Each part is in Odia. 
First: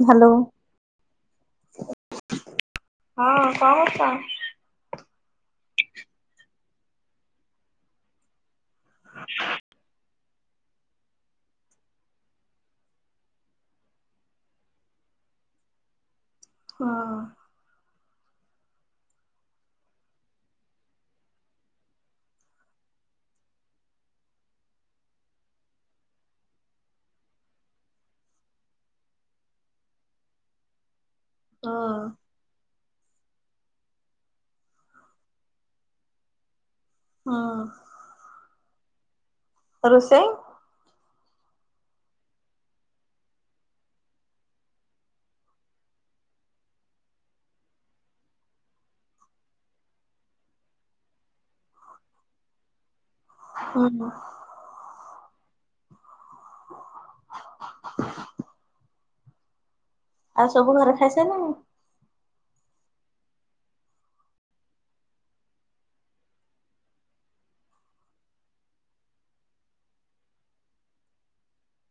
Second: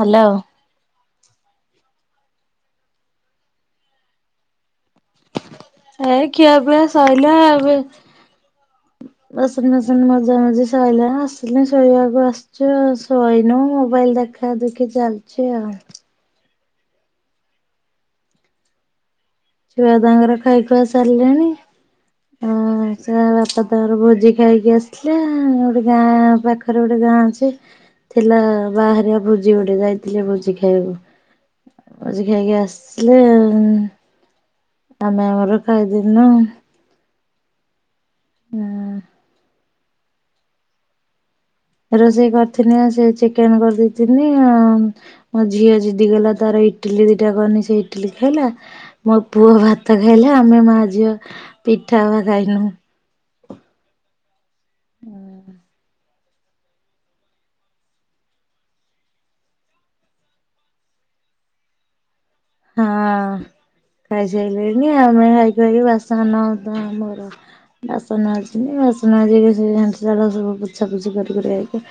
ହ୍ୟାଲୋ। ହଁ! କ'ଣ କରୁଚ? ଏଇ ଖିଆ ପିଆ ସଇଲା। ଏବେ [inaudible] ମଜା ମଜି ସଇଲା, ଆସିଲି ଶୋଇବାକୁ ଆସ୍‌ଚୁ ଆଉ। ଶୋଇନୁ ମୋବାଇଲ ଦେଖା ଦେଖି ଚାଲ୍ [inaudible] ହଁ! ଛୁଆ ତା'ଙ୍କର ଖାଇ ଖୁଆ ସାର୍ଲେଣି। ଆଁ, ସେ ବାପା ତା ଭୋଜି ଖାଇକି ଆସ୍‌ଥିଲେ। ଗୋଟେ ଗାଁ ପାଖରେ ଗୋଟେ ଗାଁ ଅଛି, ଥିଲା ବାହାହରିଆ ଭୋଜି ଗୋଟେ। ଯାଇଥିଲେ ଭୋଜି ଖାଇବାକୁ। ହଁ ଭୋଜି ଖାଇକି ଆସ୍‌ଲେ ଆମେ ଆମର ଖାଇଦେଲୁ ନା ହଁ। ହୁଁ। ରୋଷେଇ? ରୋଷେଇ କରିଥିନି ସେ ଚିକେନ କରିଦେଇଥିନି ଆଉ ମୋ ଝିଅ ଜିଦିଗଲା ତାର ଇ ଇଟିଲି ଦିଟା କଲି ସେ ଇଟିଲି ଖାଇଲା ମୋ ପୁଅ ଭାତ ଖାଇଲା ଆମେ ମା ଝିଅ ପିଠା ବା ଖାଇଲୁନୁ। ହଁ ବ। ହୁଁ। [inaudible] ଆଉ ସବୁ ଘରେ ଖାଇସାରିଲେଣି? ହୁଁ। ଖାଇସାରିଲେଣି ଆମେ ଖାଇକି ଖାଇ କରି ବାସନ ଆମର ବାସନ ଅଛି। ବାସନମାଜିକି ସେ ହାଣ୍ଡି ଶାଳ ସବୁ ପୋଛା ପୋଛି କରି କରି ଆଇକି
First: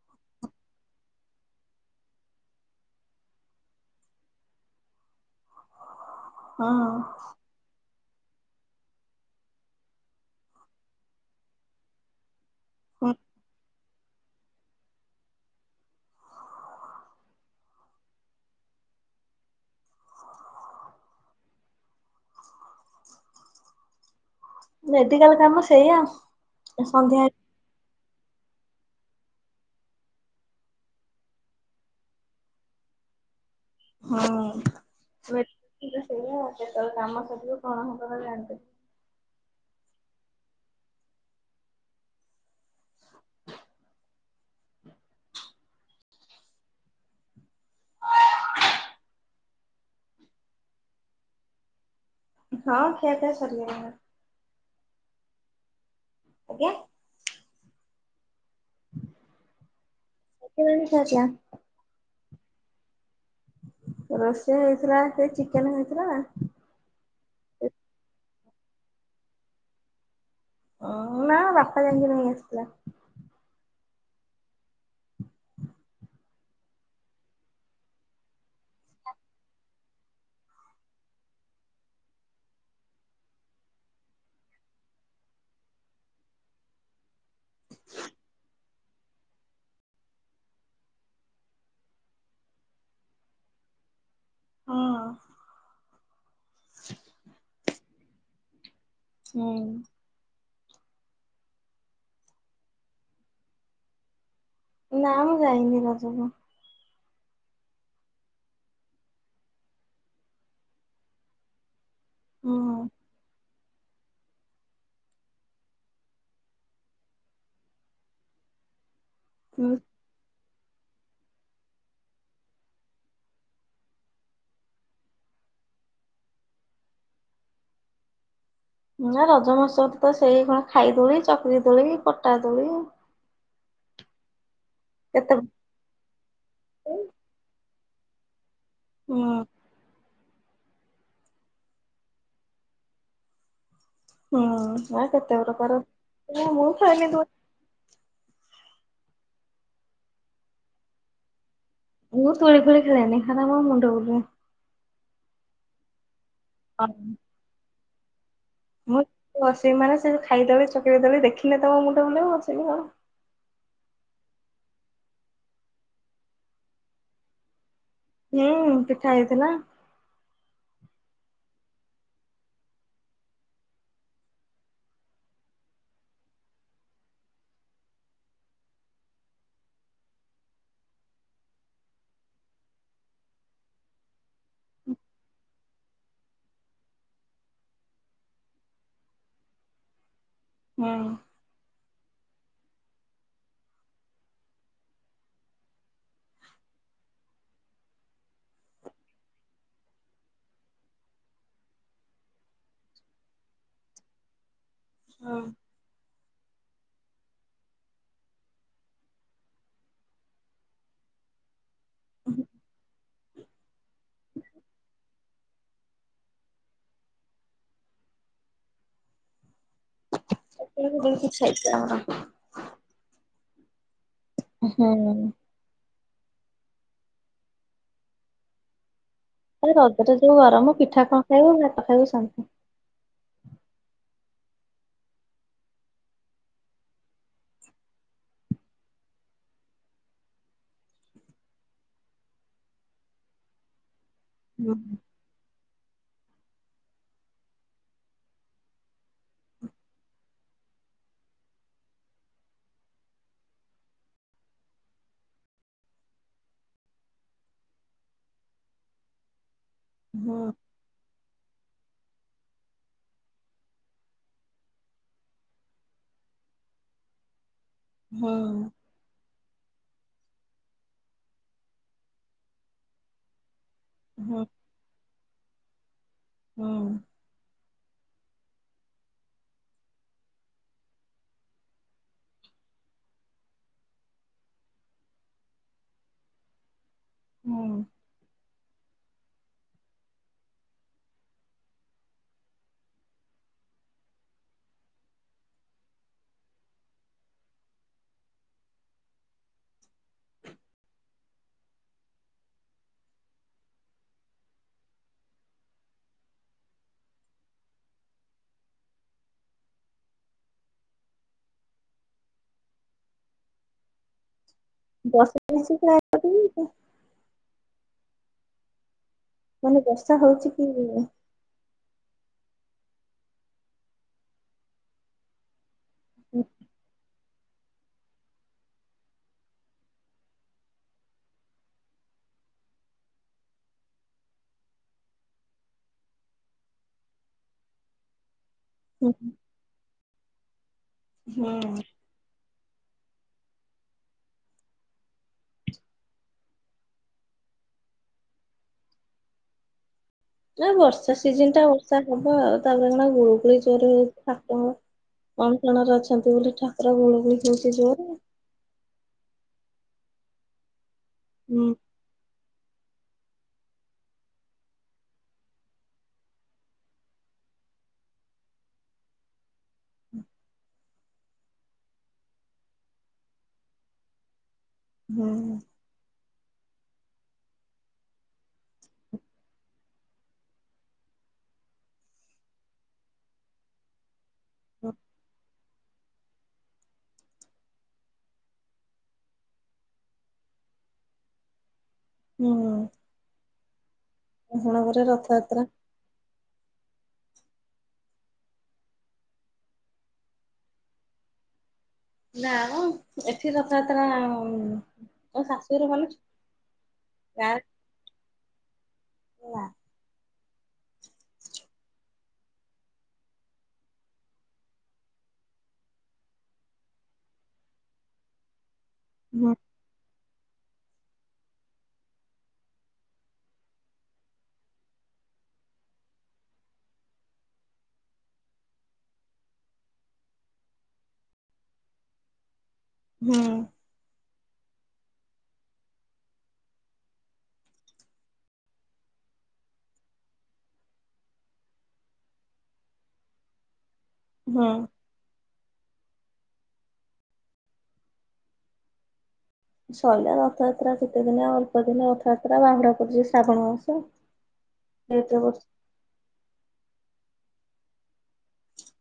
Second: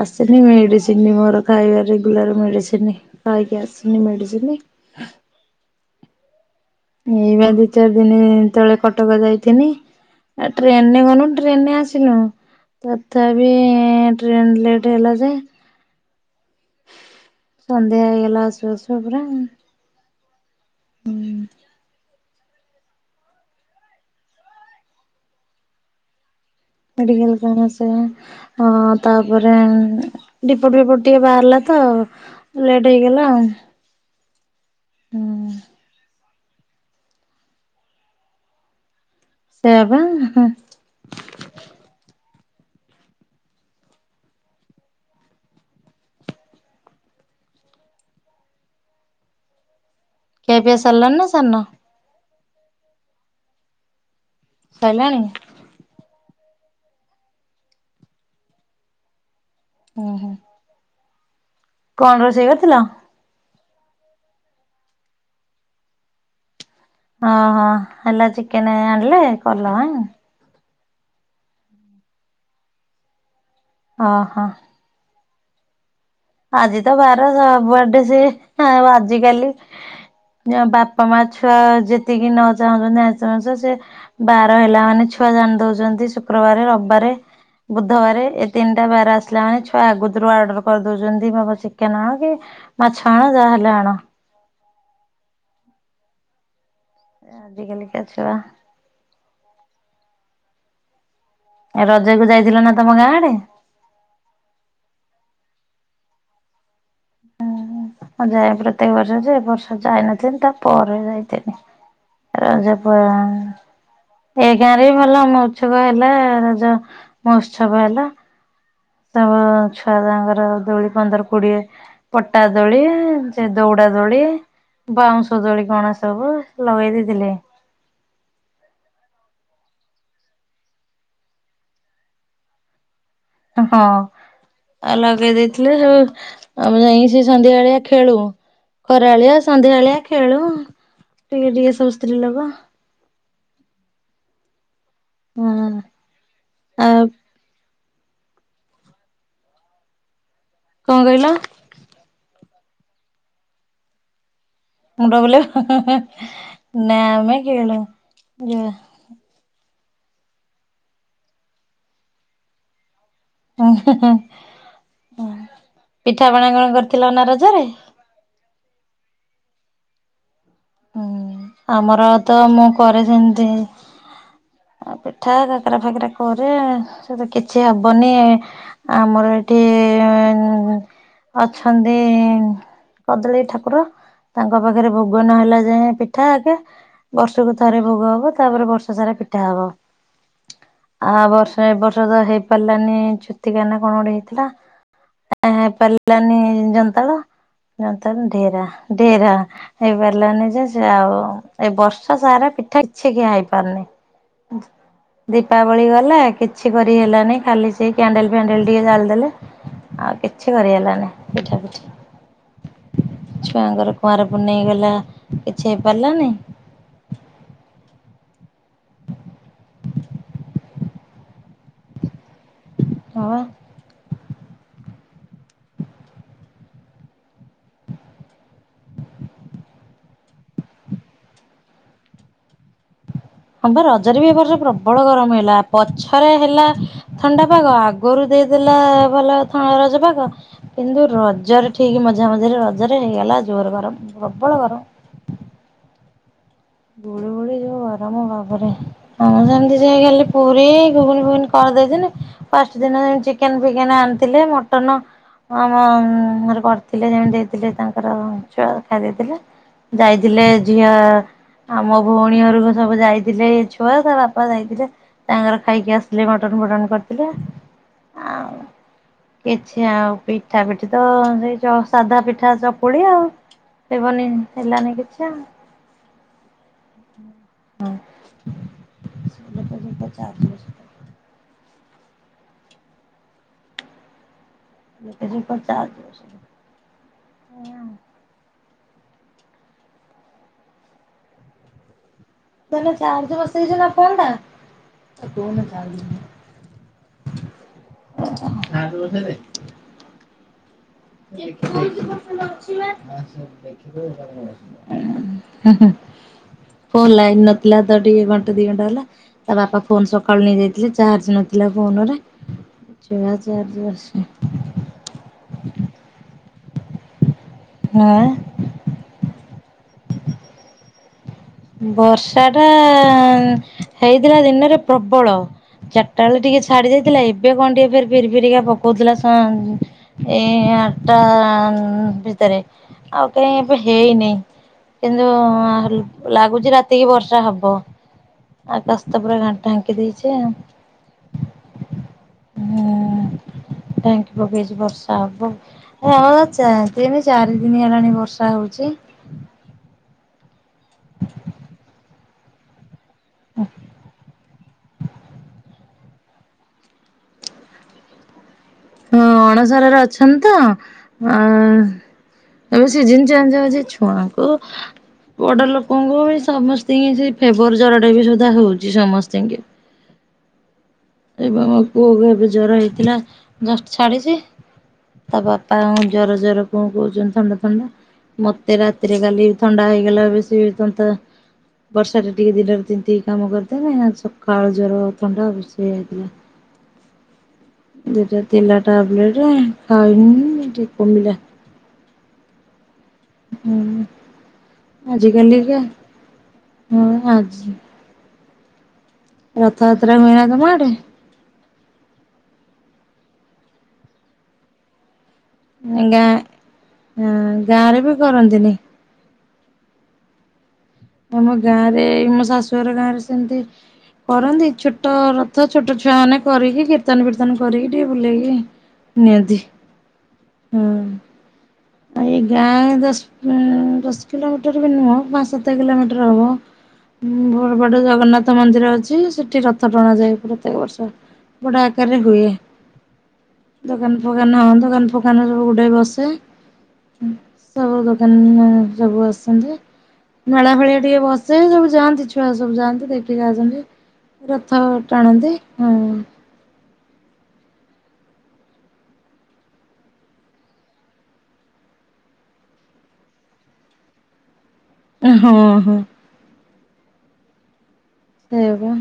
ଆସିନି ମେଡିସିନ ମୋର ଖାଇବା ରେଗୁଲାର ମେଡିସିନ ଖାଇକି ଆସିନି ମେଡିସିନ। [inaudible] ହଁ ଏଇ ବା ଦି ଚାରି ଦିନ ଦିନି ତଳେ କଟକ ଯାଇଥିନି ଆ ଟ୍ରେନରେ ଗଲୁ ଟ୍ରେନ ରେ ଆସିଲୁ। ତଥାପି ଟ୍ରେନ ଲେଟ ହେଲା ଯେ ସନ୍ଧ୍ୟା ହେଇଗଲା ଆସୁ ଆସୁ ପୁରା। ହୁଁ। ମେଡିକାଲ କାମ ସେଇଆ ସନ୍ଧ୍ୟା ମେଡିକଲ କାମ ସେଇଆ। ହ ତାପରେ ରିପୋଟ ଫିପୋଟ ଟିକେ ବାହାରିଲା ତ ଲେଟ୍ ହେଇଗଲା। [unintelligible] ହଁ [unintelligible] ହୁଁ ସେୟା କେତେବେଳେ କାମ ସରିବ କଣ ହବ ହେ କଥା ଜାଣିନି। ସେୟା ବା। ଖିଆ ପିଆ ସରିଲାଣି ନା ସାରିନ। ହଁ ଖିଆ ପିଆ ସରିଗଲାଣି। ସାରିଲାଣି? ଆଜ୍ଞା। ଉଁ ହୁଁ। [unintelligible] କଣ ରୋଷେଇ କରିଥିଲ? ରୋଷେଇ ହେଇଥିଲା ସେ ଚିକେନ ହେଇଥିଲା। ଓହ ହେଲା ଚିକେନ ଆଣିଲେ କଲ ଆ ଓ ନା ବାପା ଯାଇକି ନେଇ ଆସି ଥିଲା। ଅ ହ। ଆଜି ତ ବାର ସବୁ ଆଡେ ସେ ଆଉ ଆଜିିକାଲି ଯ ବାପା ମା ଛୁଆ ଯେତିକି ନ ଚାହୁଁଛନ୍ତି ଆଇଁଷ ମାଂସଶ ସେ ବାର ହେଲା ମାନେ ଛୁ ଛୁଆ ଜାଣି ଦଉଛନ୍ତି ଶୁକ୍ରବାରେ, ରବିବାରେ। ବୁଧବାର ଏ ତିନିଟା ବାର ଆସିଲା ମାନେ ଛୁଆ ଆଗତୁରୁ ଅର୍ଡର କରିଦ କରି ଦଉଛନ୍ତି ବାପ ଚିକେନ ଆଣ କି ମାଛ ଆଣ ଯାହାହେଲେ ଆଣ। ହଁ। ଆଜିିକାଲିିକା ଛୁଆ। ହୁଁ। ଏ ରଜ କୁ ଯାଇଥିଲ ନା ତମ ଗାଁ ଆଡେ। ନା ମ ମୁଁ ଯାଇନି ରଜ କୁ। ହୁଁ ମୁଁ ଯାଏ ପ୍ରତ୍ୟେଆକ ବର୍ଷ ଯେ ବର୍ଷେ ଯାଇନଥିନି ତା ପରେ ଯାଇଥିଲି। ରଜ ପ ଏ ଗାଁରେ ବି ଭଲ ମହୋତ୍ସବ ହେଲା ରଜ ମହୋତ୍ସବ ହେଲା। ସବୁ ହୁଁ ଛୁଆ ତାଙ୍କର ଦୋଳି ପନ୍ଦର କୋଡିଏ ପଟା ଦୋଳି ସେ ଦୌଡା ଦୋଳି। ବାଉଁଶ ଦୋଳି କଣ ସବୁ ଲଗେଇ ଦେଇଥିଲେ। [inaudible] ନା ରଜ ମହୋତ୍ସବ ତ ସେଇ କଣ ଖାଇଦୋଳି ଚକରି ଦୋଳି କଟା ଦୋଳି। ହଁ ଆଉ କେତେ ଲଗେଇ ଦେଇେଥିଲେ ସେ ଆମେ ହୁଁ ଯାଇ କି ସେ ସନ୍ଧ୍ୟା ବେଳିଆ ଖେଳୁ ଖରାଳିଆ ସନ୍ଧ୍ୟାବେଳିଆ ଖେଳୁ ଟିକେ ଟିକେ ସବୁ ସ୍ତ୍ରୀ ଲୋକ। ହୁଁ ଆ କେତେ ଗୋରେ କୁଆଡୁ ହଁ ମୁଁ ଆଉ ଖାଇଲିନି କଣ କହିଲ? ମୁ ଦୋଳି ଫୋଳି ଖେଳେନି ହେଡା ମ ମୁଣ୍ଡ ବୁଲାଏ। ମୁଣ୍ଡ ବୁଲେଇବ ନା ନା ଖେଳୁ ଯା ମୁଁ ବସିବି ମାନେ ସେ ଖାଇଦେଲେ ଚକେଇ ଦେଲି ଦେଖିଲେ ତ ମ ମୁଣ୍ଡ ବୁଲେଇବ ବଶିବି କଣ। ପିଠାପଣା କଣ କରିଥିଲ ନା ରଜରେ? ହୁଁ ପିଠା ହେଇଥିଲା। ହୁଁ ଆମର ତ ମୁଁ କରେ ଯେମତି [inaudible] ପିଠା କାକରା ଫାକରା କରେ, ସେ ତ କିଛି ହବନି ଆମର ଏଠି [inaudible] ଅଛନ୍ତି କଦଳୀ ଠାକୁର, ତାଙ୍କ ପାଖରେ ଭୋଗ ନହେଲା ଜା ଯ ପିଠା ଆଗେ ବର୍ଷକୁ ଥରେ ଭୋଗ ହବ ତାପରେ ବର୍ଷା ସାରା ପିଠା ହବ। ହୁଁ ଆର ବର୍ଷ ଏ ବର୍ଷ ତ ହେଇପାରିଲାନି ଛୁତିକା ନା କଣ ଗୋଟେ ହେଇଥିଲା। ଥି ପାଇଁ ହେଇ ପାରିଲାନି ଯନ୍ତାଳ। ରନ୍ତନ ଢେରା ଢେରା ହେଇପାରିଲାନି ଯେ ସେ ଆଉ ଏ ବର୍ଷ ସାରା ପିଠା କିଛି ଖିଆ ହେଇପାରୁନି। ଦୀପାବଳି ଗଲା। କିଛି କରି ହେଲାନି ଖାଲି ସେଇ କ୍ୟାଣ୍ଡେଲ ଫ୍ୟାଣ୍ଡେଲ ଟିକେ ଜାଳିଦେଲେ। ଆଉ କିଛି କରି ହେଲାନି ପିଠା ପିଠା। ଛୁଆଙ୍କର କୁଆଁରପୁନେଇଁ ଗଲା। କିଛି ହେଇପାରିଲାନୀ। ସେଟା ହଁ। ହୁଁ ଏଇ ରଜରେ ଯୋଉ ଗରମ ପିଠା କଣ ଖାଇବୁ ଭାତ ଖାଇବୁ ଶାନ୍ତି। ହଁ ବା ରଜରେ ବି ଏ ବର୍ଷ ପ୍ରବଳ ଗରମ ହେଲା ପଛରେ ହେଲା ଥଣ୍ଡା ପାଗ ଆଗରୁ ଦେଇ ଦେଲା ଭଲ ଥ ରଜ ପାଗ କିନ୍ତୁ ରଜରେ ଠିକ ମଝା ମଝିରେ ରଜରେ ହେଇଗଲା ଟା ଜୋର ଗରମ୍ ପ୍ରବଳ ହୁଁ ଗରମ। ଗୁଳି ଗୁଳି ଯୋଉ ଗରମ ବାବାରେ ଆମେ ସେମିତି ସେଇ ଖାଲି ପୁରୀ ଗୁଗୁନି ଫୁଗୁନି କରି କରିଦେଇଥିଲି ଫାଷ୍ଟ ଦିନ ସେମିତି ଚିକେନ ଫିକେନ ଆଣିଥିଲେ ମଟନ ହଁ ହଁ ଆମ ଘରେ କରିଥିଲେ ସେମିତି ଦେଇଥିଲେ ତାଙ୍କର ଛୁଆ ଖାଇ ଦେଇଥିଲେ। ହୁଁ ଯାଇଥିଲେ ଝିଅ ଆ ମୋ ଭଉଣୀ ଘରକୁ ସବୁ ଯାଇଥିଲେ ଛୁଆ ତା ବାପା ଯାଇଥିଲେ ତାଙ୍କର ଖାଇକି ଆସିଲେ ମଟନ ଫଟନ କରିଥିଲେ। ହୁଁ। ଛି ଆଉ ପିଠା ପିଠି ତ ସେଇ ସାଧା ପିଠା ଚକୁଳି ଆଉ। ହେବନି ହୁଁ ହେଲାନି କିଛି ଆଉ। ହୁଁ। [unintelligible] [unintelligible] ହୁଁ। ଧନ ଚାର୍ଜ ବସେଇଚୁନା ଫୋନ ଟା? [unintelligible] [unintelligible] ହୁଁ ହୁଁ। ଫୋନ ଲାଇନ୍ ନଥିଲା ତ ଟିକେ ଘଣ୍ଟା ଦି ଘଣ୍ଟା ହେଲା। ତା ବାପା ଫୋନ ସକାଳୁ ନେଇଯାଇଥିଲେ ଚାର୍ଜ ନଥିଲା ଫୋନରେ ଚା ଚାର୍ଜ ବସି ଦଶ [inaudible] ହେ-ଅ-ଅ ମାନେ ବର୍ଷା ହଉଚି କି? ବର୍ଷାଟା-ଆ-ଆ-ଆ ହେଇଥିଲା ଦିନରେ ପ୍ରବଳ। ଚାରିଟା ବେଳେ ଟିକେ ଛାଡି ଯାଇଥିଲା ଏବେ କଣ ଟିକେ ଫିରି ଫିରିକା ପକଉଥିଲା ସ ଏଇ ଆଠଟା-ଆ-ଆ-ଆ ଭିତରେ। ଆଉ କାହିଁ ଏବେ ହେଇନି କିନ୍ତୁ-ଉ-ଉ-ଉ ଲାଗୁଛଚି ରାତି କିି ବର୍ଷା ହବ। ଆକାଶ ତ ପୁରା ଢା ଢାଙ୍କି ଦେଇଛି ଆଉ। ହୁଁ ଢାଙ୍କି ପକେଇଛି ବର୍ଷା ହବ। ଆ-ଆ-ଆ ଚା ତିନି ଚାରି ଦିନି ହେଲାଣି ବର୍ଷା ହଉଛି। ନା ବର୍ଷା ସିଜନ ଟା ବର୍ଷା ହବ ଆଉ। ତାପରେ କଣ ଗୁଳୁଗୁଳି ଜୋରେ ହଉ କଣ ଅଣଶରରେ ଅଛନ୍ତି ବୋଲି ଠାକୁର ଗୁଳଗୁଳି ହେଉଛି ଜୋରେ। ହଁ ଅଣସରରେ ଅଛନ୍ତି ତ ଆ ହୁଁ। ଏବେ ସିଜିନି ଚେଞ୍ଜ ହଉଚି ଛୁଆଙ୍କୁ ବଡ ଲୋକଙ୍କୁ ବି ସମସ୍ତଙ୍କୁ ଯେ ଫେବର ଜରଟା ବି ସୁଧା ହଉଛି ସମସ୍ତିଙ୍କି। ଏବେ ମୋ ପୁଅକୁ ଏବେ ଜର ହେଇଥିଲା ଜଷ୍ଟ ଛାଡିଛି। ହୁଁ ତା ବାପା ଜ୍ଵର ଜ୍ଵର କଣ କହୁଛନ୍ତି ଥଣ୍ଡା ଥଣ୍ଡା। ମତେ ରାତିରେ କାଲି ଥଣ୍ଡା ହେଇଗଲା ବେଶୀ ତନ୍ତା ବର୍ଷାରେ ଟିକେ ଦିନରେ ତିନ୍ତି କି କାମ କରିଦେନୀ ଆଜି ସକାଳୁ ଜ୍ୱର ଆଉ ଥଣ୍ଡା ହଉଚି। ସେମିତି ଦିଟା ତିନିଟା ଟାବଲେଟ ଖାଉନି ଟିକେ କମିଲା। ହୁଁ, ହୁଁ, ହଣ ଘରେ ରଥଯାତ୍ରା, ଆଜିକାଲିକା ହଁ ଆଜି, ରଥଯାତ୍ରା ମେଳା ତମ ଆଡେ? ନା ମ ଏଠି ରଥାଯାତ୍ରା ଉମ-ମ୍-ମ୍ ଗାଁ, ଅ ଗାଁ ରେ ବି କରନ୍ତିନି। ନା, ଆମ ଗାଁ ରେ ମୋ ଶାଶୁଘର ଗାଁ ରେ ସେମିତି କରନ୍ତି ଛୋଟ ରଥ ଛୋଟ ଛୁଆ ମାନେ କରିକି କୀର୍ତ୍ତନ ଫୀର୍ତ୍ତନ କରିକି ଟିକେ ବୁଲେଇକି ନିଅନ୍ତି ହଁ। ଏଇ ଗାଁ ଦଶ ଉ-ଉ-ଉ ଦଶ କିଲୋମିଟର ବି ନୁହଁ ପାଞ୍ଚ ସାତ କିଲୋମିଟର ହବ ହଁ ବ ବଡ଼ ଜଗନ୍ନାଥ ମନ୍ଦିର ଅଛି ସେଠି ରଥ ଟଣା ଯାଏ ପ୍ରତ୍ୟେକ ବର୍ଷ। ବଡ଼ା ଆକାରରେ ହୁଏ। ହୁଁ, ଦୋକାନ ଫୋକାନ, ଦୋକାନ ଫୋକାନ ସବୁ ଗୁଡ଼େ ବସେ। ହୁଁ, ସବୁ ଦୋକାନ ସବୁ ଆସନ୍ତି। ମେଳା ଭଳିଆ ଟିକେ ବସେ ସବୁ ଯାଆନ୍ତି ଛୁଆ ସବୁ ଯାଆନ୍ତି ଦେଖିକି ଆସନ୍ତି। ହୁଁ ରଥ ଟାଣନ୍ତି, ହଁ। ସରିଲା ରଥଯାତ୍ରା କେତେ ଦିନ ଆଉ ଅଳ୍ପ ଦିନ ରଥଯାତ୍ରା ବାହୁଡ଼ା ପଡିୁଛି ଶ୍ରାବଣ ମାସ। ଲେଟରେ ହଁ ପଡୁଛି ହଁ। ସେଇ ବା।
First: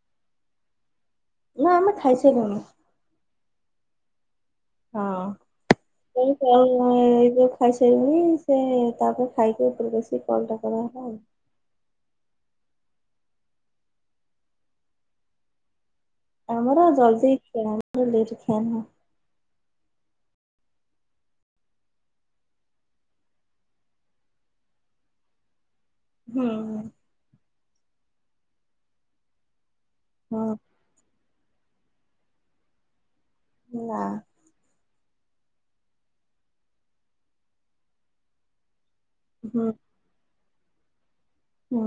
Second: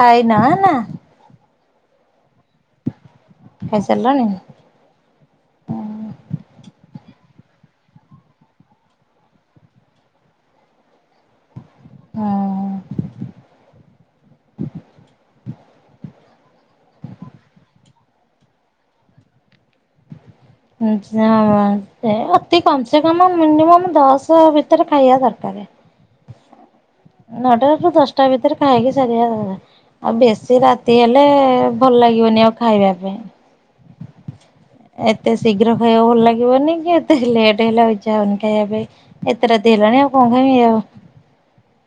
ଖାଇନ ନା? ନା ଆମେ ଖାଇ ସାଇଲୁଣୁ। ଖାଇ ସାଲଣି? ହଁ। ଏଇ ଯୋଉ ଖାଇସାରିଲୁଣି ସେ ତାପରେ ଖାଇକି ଉପରେ ଆସି କଲ ଟା କର ଓ ହୋ। ହଁ। ଆମର ଜଲଦି ଖିଆ ଆମର ଲେଟ ଖିଆ ନୁହଁ। ହୁଁ ସେ ଅତି କମ ସେ କମ ମିନିମମ ଦଶ ଭିତରେ ଖାଇବା ଦରକାର। [unintelligible] ହୁଁ ହୁଁ। ନଅଟା ରୁ ଦଶଟା ଭିତରେ ଖାଇକି ସାରିବା ଆଉ ହଁ ବେଶୀ ରାତି ହେଲେ ହେଲେ ଭଲ ଲାଗିବନି ଆଉ ଖାଇବା ପାଇଁ। ନା। ଏତେ ଶୀଘ୍ର ଖାଇବାକୁ ଭଲ ଲାଗିବନି କି ଏତେ ଲେଟ୍ ହେଲା ଆଉ ଇଛା ହଉନି ଖାଇବା ପାଇଁ। ଏତେ ହୁଁ ରାତି ହେଲାଣି ଆଉ କଣ ଖାଇବି ଏୟା ଆଉ। ହୁଁ।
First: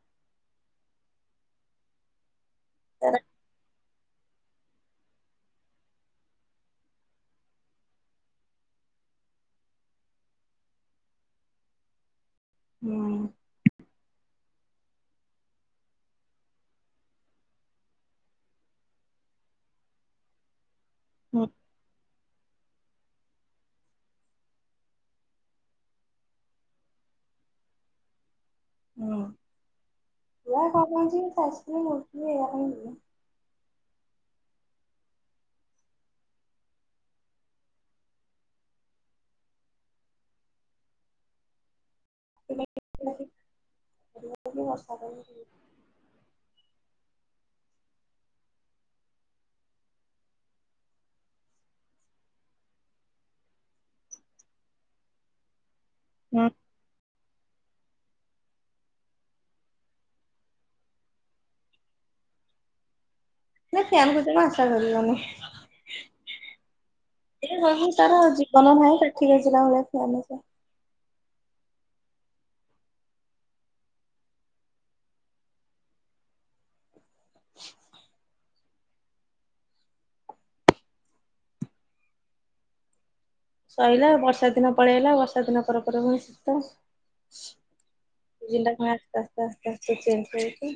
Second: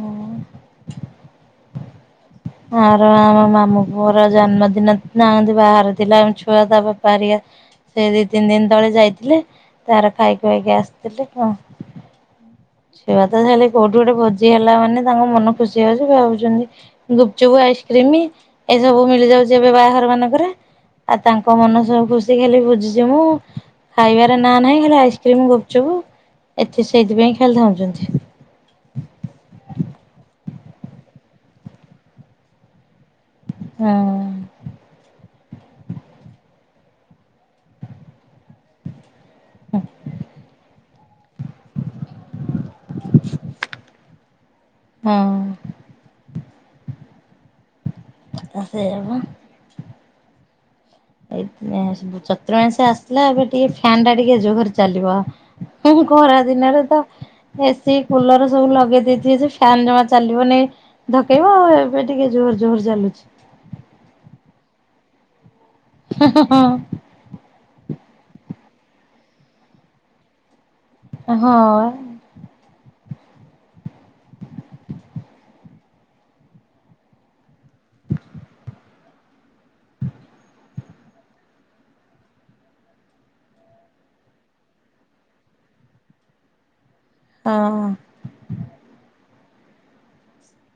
ହଁ। ଆର ତାର ଗାଁ ର ମାମୁଁ ମୋର ଜନ୍ମଦିନ ଥିଲା ଆମେ ତୀ ବାହାରେ ଥିଲା ଆମ ଛୁଆ ତା ବୋପା ହେରିକା ସେ ଦିଇ ତିନି ଦିନ ତଳେ ଯାଇଥିଲେ ତାର ଖାଇ ଖୁଆକି ଆସିଥିଲେ କଣ? ସେଆ ହୁଁ ତ ତାଲେ କୋଉଠି ଗୋଟେ ଭୋଜି ହେଲା ମାନେ ତାଙ୍କ ମନ ଖୁସି ହଉଛି ଭାବୁଛନ୍ତି। ଗୁପଚୁପ, ଆଇସ୍କ୍ରିମ ଏ ସବୁ ମିଳିଯାଉଛି ଏବେ ବାହାଘର ମାନଙ୍କରେ। ଆଉ ହୁଁ ତାଙ୍କ ମନ ସବ ଖୁସି। ଖାଲି ବୁଝିଛି ମୁଁ ଖାଇବାର ନାଁ ନାହିଁ ଖାଲି ଆଇସ୍କ୍ରିମ ଗୁପଚୁପ। ଏତେ ସେଇଥିପାଇଁ ଖାଲି ଧାଉଁଛନ୍ତି। [unintelligible] ହୁଁ। ହଁ [unintelligible] ସେୟା ପା। ଏ ଚତୁର୍ମାଂସ ଆସିଲା ଏବେ ଟିକେ ଫ୍ୟାନ ଟା ଟିକେ ଜୋହରେ ଚାଲିବ। ଖରା ଦିନରେ ତ ଏ ସିି କୁଲର ସବୁ ଲଗେଇ ଦେଇଥିବେ ଯେ ଫ୍ୟାନ ଜମା ଚାଲିବନି ଧକେଇବ। ଆଉ ଏବେ ଟିକେ ଯୋଉ ଜୋରେ ଚାଲୁଛି। ନା ସେ ଆମ କତୁରୁ ଆଶା କରିବେନି। ହେ ହେ ହଁ। ସବୁ ତାର ଜୀବନ ନାହିଁ କାଠି ଗେଂଜିଲା ଭଳିଆ ଫ୍ୟାନ ସେଟା। ହଁ। [inaudible] ସରିଲା ବର୍ଷା ଦିନ ପଳେଇଲା ବର୍ଷା ଦିନ ପରେ ପରେ ପୁଣି ଶୀତ। ହଁ। ଜିଲ୍ଲା କଣ ଆସ୍ତେ ଆସ୍ତେ ଆସ୍ତେ ଚେଞ୍ଜ ହଉଛି।